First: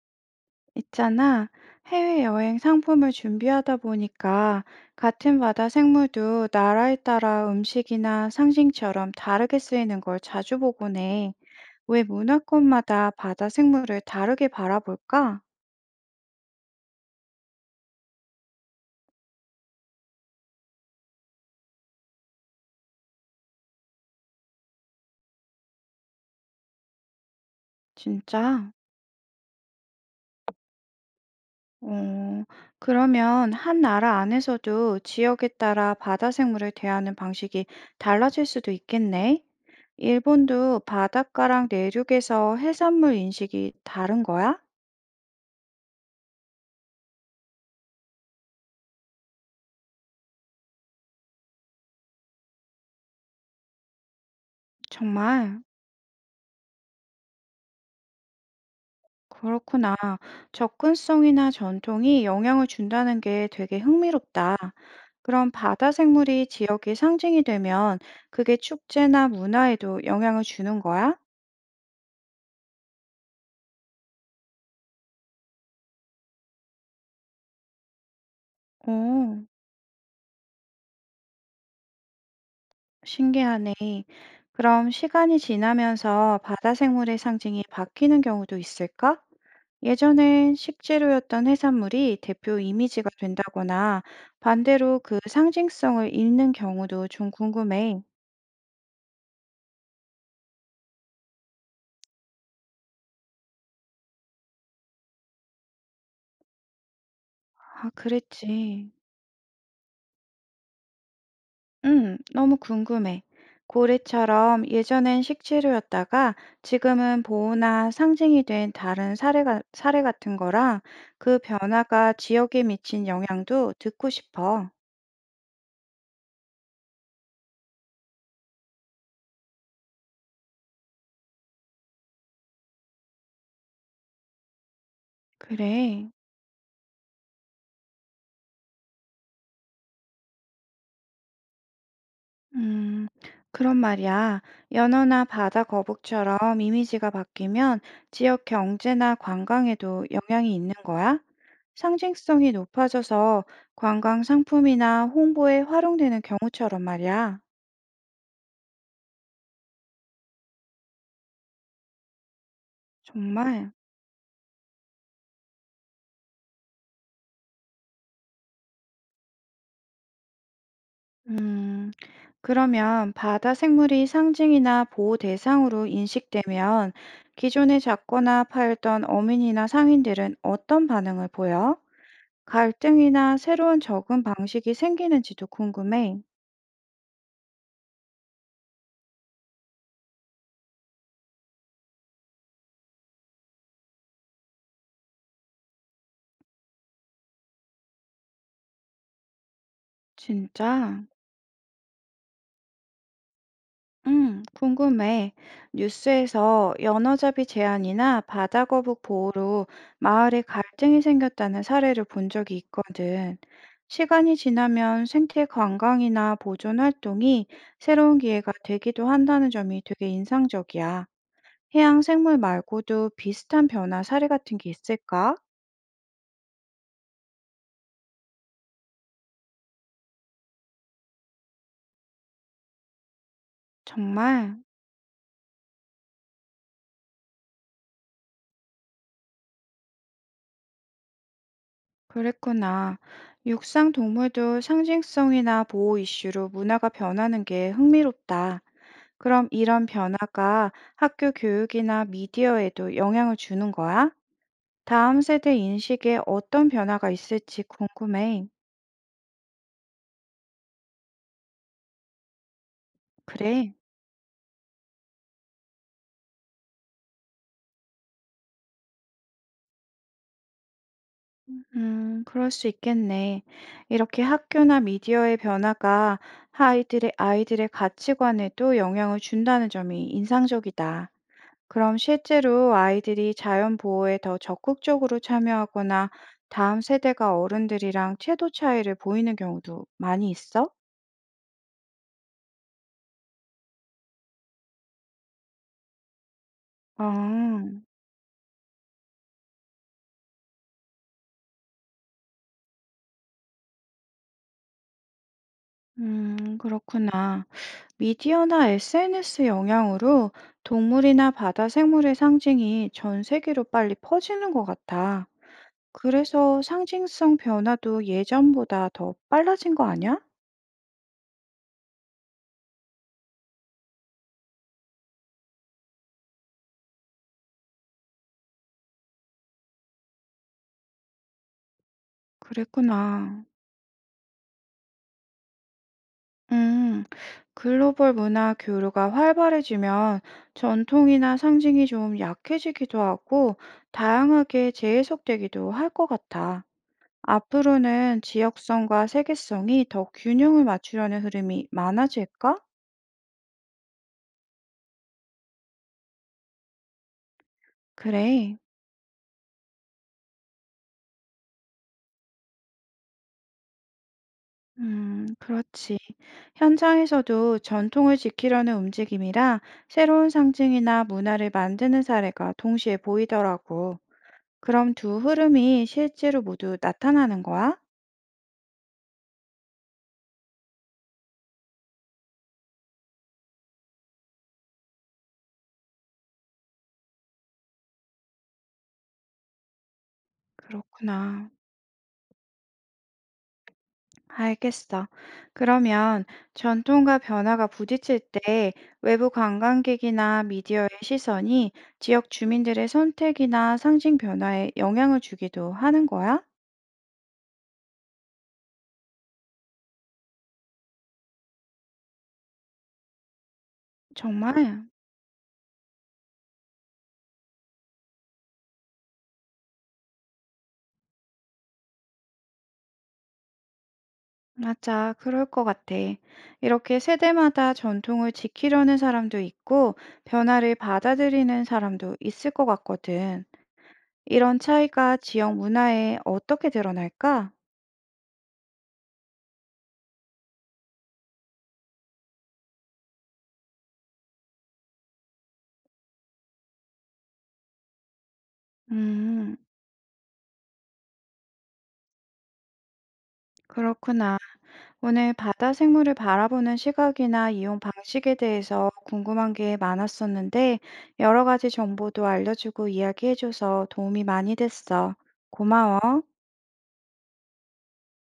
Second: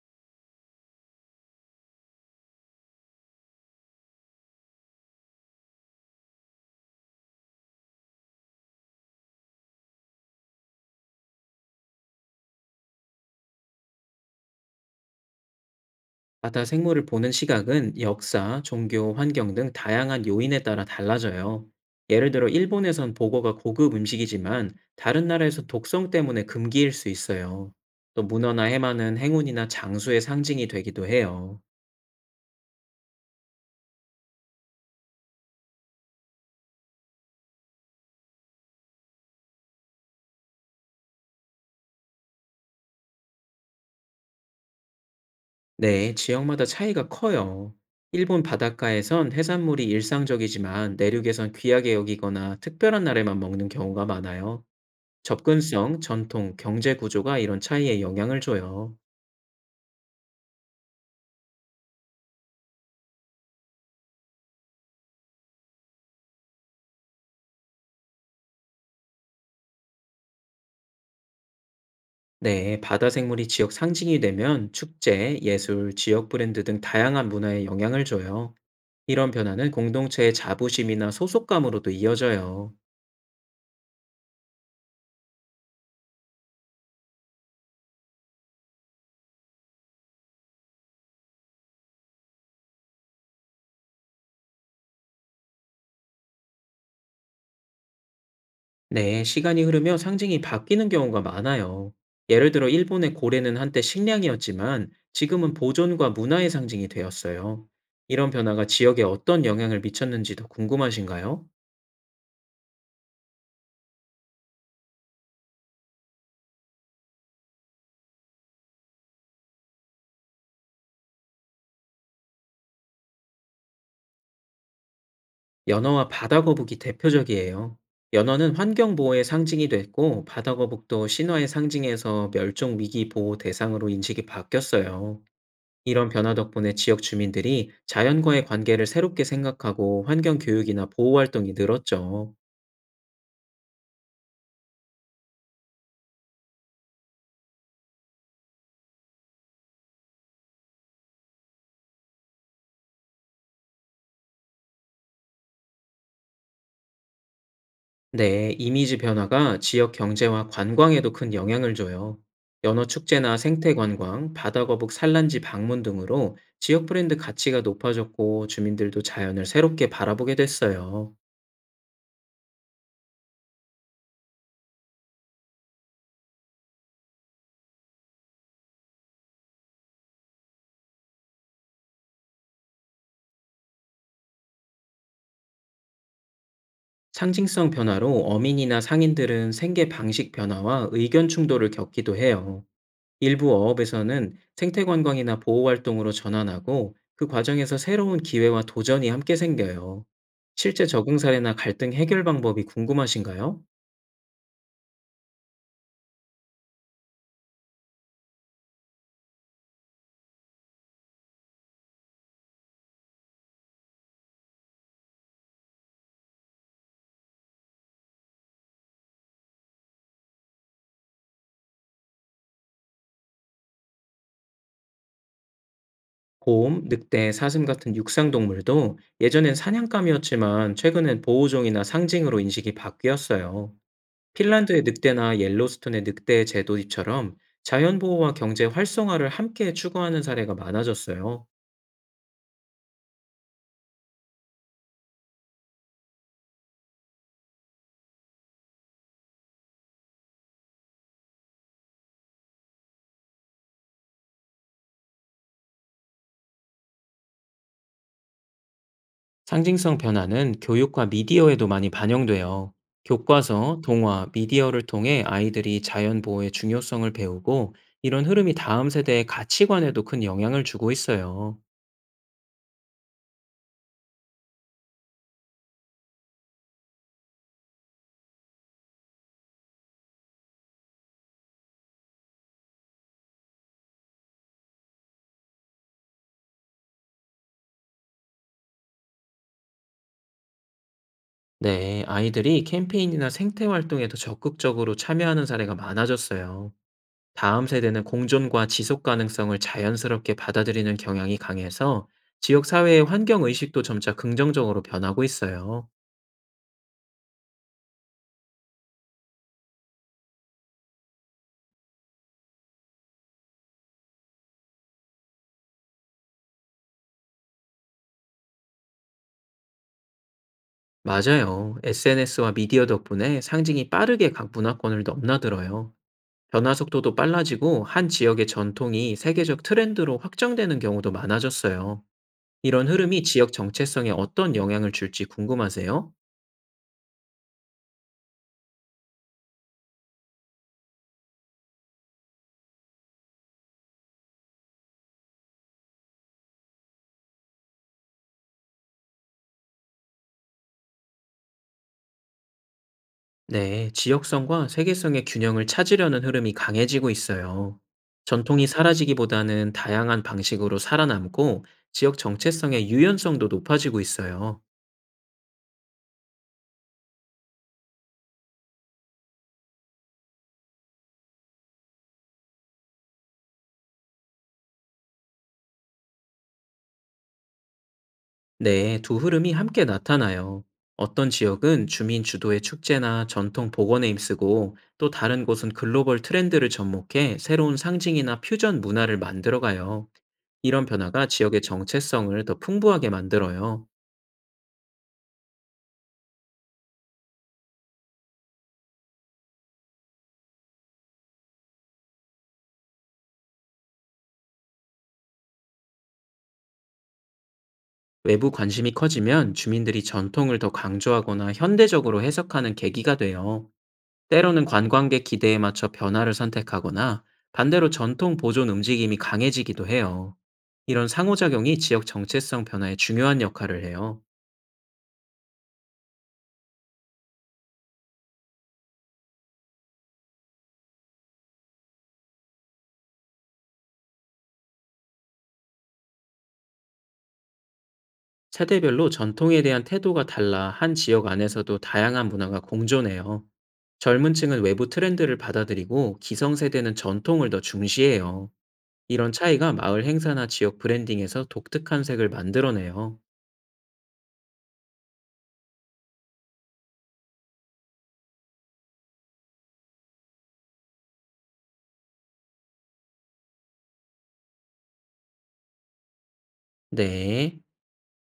있잖아. 해외여행 상품을 준비하다 보니까 같은 바다 생물도 나라에 따라 음식이나 상징처럼 다르게 쓰이는 걸 자주 보곤 해. 왜 문화권마다 바다 생물을 다르게 바라볼까? 바다 생물을 보는 시각은 역사, 종교, 환경 등 다양한 요인에 따라 달라져요. 예를 들어 일본에선 보고가 고급 음식이지만 다른 나라에서 독성 때문에 금기일 수 있어요. 또 문어나 진짜? 해마는 행운이나 장수의 상징이 되기도 해요. 어, 그러면 한 나라 안에서도 지역에 따라 바다 생물을 대하는 방식이 달라질 수도 있겠네. 일본도 바닷가랑 내륙에서 해산물 인식이 다른 거야? 네, 지역마다 차이가 커요. 일본 바닷가에선 해산물이 일상적이지만 내륙에선 귀하게 여기거나 특별한 날에만 먹는 경우가 많아요. 정말? 접근성, 전통, 경제 구조가 이런 차이에 영향을 줘요. 그렇구나. 접근성이나 전통이 영향을 준다는 게 되게 흥미롭다. 그럼 바다 생물이 지역의 상징이 되면 그게 축제나 문화에도 영향을 주는 거야? 네, 바다 생물이 지역 상징이 되면 축제, 예술, 지역 브랜드 등 다양한 문화에 영향을 줘요. 이런 오, 변화는 공동체의 자부심이나 소속감으로도 이어져요. 신기하네. 그럼 시간이 지나면서 바다 생물의 상징이 바뀌는 경우도 있을까? 예전엔 식재료였던 해산물이 대표 이미지가 된다거나 반대로 그 상징성을 잃는 경우도 좀 궁금해. 네, 시간이 흐르며 상징이 바뀌는 경우가 많아요. 예를 들어 일본의 고래는 한때 식량이었지만 지금은 보존과 문화의 상징이 되었어요. 아, 이런 변화가 그랬지. 지역에 어떤 영향을 미쳤는지도 궁금하신가요? 너무 궁금해. 고래처럼 예전엔 식재료였다가 지금은 보호나 상징이 된 다른 사례 같은 거랑 그 변화가 지역에 미친 영향도 듣고 싶어. 연어와 바다거북이 대표적이에요. 연어는 환경 보호의 상징이 됐고 바다거북도 신화의 상징에서 멸종 위기 보호 대상으로 인식이 바뀌었어요. 이런 그래. 변화 덕분에 지역 주민들이 자연과의 관계를 새롭게 생각하고 환경 교육이나 보호 활동이 늘었죠. 음, 그런 말이야. 연어나 바다 거북처럼 이미지가 바뀌면 지역 경제나 관광에도 영향이 있는 거야? 상징성이 높아져서 관광 상품이나 홍보에 활용되는 경우처럼 말이야. 네, 이미지 변화가 지역 경제와 관광에도 큰 영향을 줘요. 연어 축제나 정말. 생태 관광, 바다거북 산란지 방문 등으로 지역 브랜드 가치가 높아졌고 주민들도 자연을 새롭게 바라보게 됐어요. 음, 그러면 바다 생물이 상징이나 보호 대상으로 인식되면 기존에 잡거나 팔던 어민이나 상인들은 어떤 반응을 보여? 갈등이나 새로운 적응 방식이 생기는지도 궁금해. 상징성 변화로 어민이나 상인들은 생계 방식 변화와 의견 충돌을 겪기도 해요. 일부 어업에서는 생태 관광이나 보호 활동으로 전환하고 그 과정에서 새로운 기회와 도전이 함께 생겨요. 실제 진짜? 적응 사례나 갈등 해결 방법이 궁금하신가요? 궁금해. 뉴스에서 연어잡이 제한이나 바다거북 보호로 마을에 갈등이 생겼다는 사례를 본 적이 있거든. 시간이 지나면 생태 관광이나 보존 활동이 새로운 기회가 되기도 한다는 점이 되게 인상적이야. 해양 생물 말고도 비슷한 변화 사례 같은 게 있을까? 곰, 늑대, 사슴 같은 육상 동물도 예전엔 사냥감이었지만 최근엔 보호종이나 상징으로 인식이 바뀌었어요. 정말 핀란드의 늑대나 옐로스톤의 늑대 재도입처럼 자연 보호와 경제 활성화를 함께 추구하는 사례가 많아졌어요. 그랬구나. 육상 동물도 상징성이나 보호 이슈로 문화가 변하는 게 흥미롭다. 그럼 이런 변화가 학교 교육이나 미디어에도 영향을 주는 거야? 다음 세대 인식에 어떤 변화가 있을지 궁금해. 상징성 변화는 교육과 미디어에도 많이 반영돼요. 그래? 교과서, 동화, 미디어를 통해 아이들이 자연 보호의 중요성을 배우고 이런 흐름이 다음 세대의 가치관에도 큰 영향을 주고 있어요. 그럴 수 있겠네. 이렇게 학교나 미디어의 변화가 아이들의 가치관에도 영향을 준다는 점이 인상적이다. 그럼 실제로 아이들이 자연 보호에 더 적극적으로 참여하거나 다음 세대가 어른들이랑 태도 차이를 보이는 경우도 많이 있어? 네, 아이들이 캠페인이나 생태 활동에 더 적극적으로 참여하는 사례가 많아졌어요. 아. 다음 세대는 공존과 지속 가능성을 자연스럽게 받아들이는 경향이 강해서 지역 사회의 환경 의식도 점차 긍정적으로 변하고 있어요. 그렇구나. 미디어나 SNS 영향으로 동물이나 바다 생물의 상징이 전 세계로 빨리 퍼지는 것 같아. 그래서 상징성 변화도 예전보다 더 빨라진 거 아니야? 맞아요. SNS와 미디어 덕분에 상징이 빠르게 각 문화권을 넘나들어요. 변화 속도도 빨라지고 한 지역의 전통이 세계적 트렌드로 확정되는 경우도 많아졌어요. 이런 흐름이 그랬구나. 지역 정체성에 어떤 영향을 줄지 궁금하세요? 음, 글로벌 문화 교류가 활발해지면 전통이나 상징이 좀 약해지기도 하고 다양하게 재해석되기도 할 것 같아. 앞으로는 지역성과 세계성이 더 균형을 맞추려는 흐름이 많아질까? 네, 지역성과 세계성의 균형을 찾으려는 흐름이 강해지고 있어요. 그래. 전통이 사라지기보다는 다양한 방식으로 살아남고 지역 정체성의 유연성도 높아지고 있어요. 그렇지. 현장에서도 전통을 지키려는 움직임이라 새로운 상징이나 문화를 만드는 사례가 동시에 보이더라고. 그럼 두 흐름이 실제로 모두 나타나는 거야? 네, 두 흐름이 함께 나타나요. 어떤 지역은 주민 주도의 축제나 전통 복원에 힘쓰고 또 다른 곳은 글로벌 트렌드를 접목해 새로운 상징이나 퓨전 문화를 만들어가요. 이런 변화가 그렇구나. 지역의 정체성을 더 풍부하게 만들어요. 알겠어. 그러면 전통과 변화가 부딪힐 때 외부 관광객이나 미디어의 시선이 지역 주민들의 선택이나 상징 변화에 영향을 주기도 하는 거야? 외부 관심이 커지면 주민들이 전통을 더 강조하거나 현대적으로 해석하는 계기가 돼요. 때로는 정말? 관광객 기대에 맞춰 변화를 선택하거나 반대로 전통 보존 움직임이 강해지기도 해요. 이런 상호작용이 지역 정체성 변화에 중요한 역할을 해요. 맞아, 그럴 것 같아. 이렇게 세대마다 전통을 지키려는 사람도 있고 변화를 받아들이는 사람도 있을 것 같거든. 이런 차이가 지역 문화에 어떻게 드러날까? 세대별로 전통에 대한 태도가 달라 한 지역 안에서도 다양한 문화가 공존해요. 젊은 층은 외부 트렌드를 받아들이고 기성세대는 전통을 더 중시해요. 이런 음, 차이가 마을 행사나 지역 브랜딩에서 독특한 색을 만들어내요. 그렇구나. 오늘 바다 생물을 바라보는 시각이나 이용 방식에 대해서 궁금한 게 많았었는데, 여러 가지 정보도 알려주고 이야기해줘서 도움이 많이 됐어. 고마워. 네.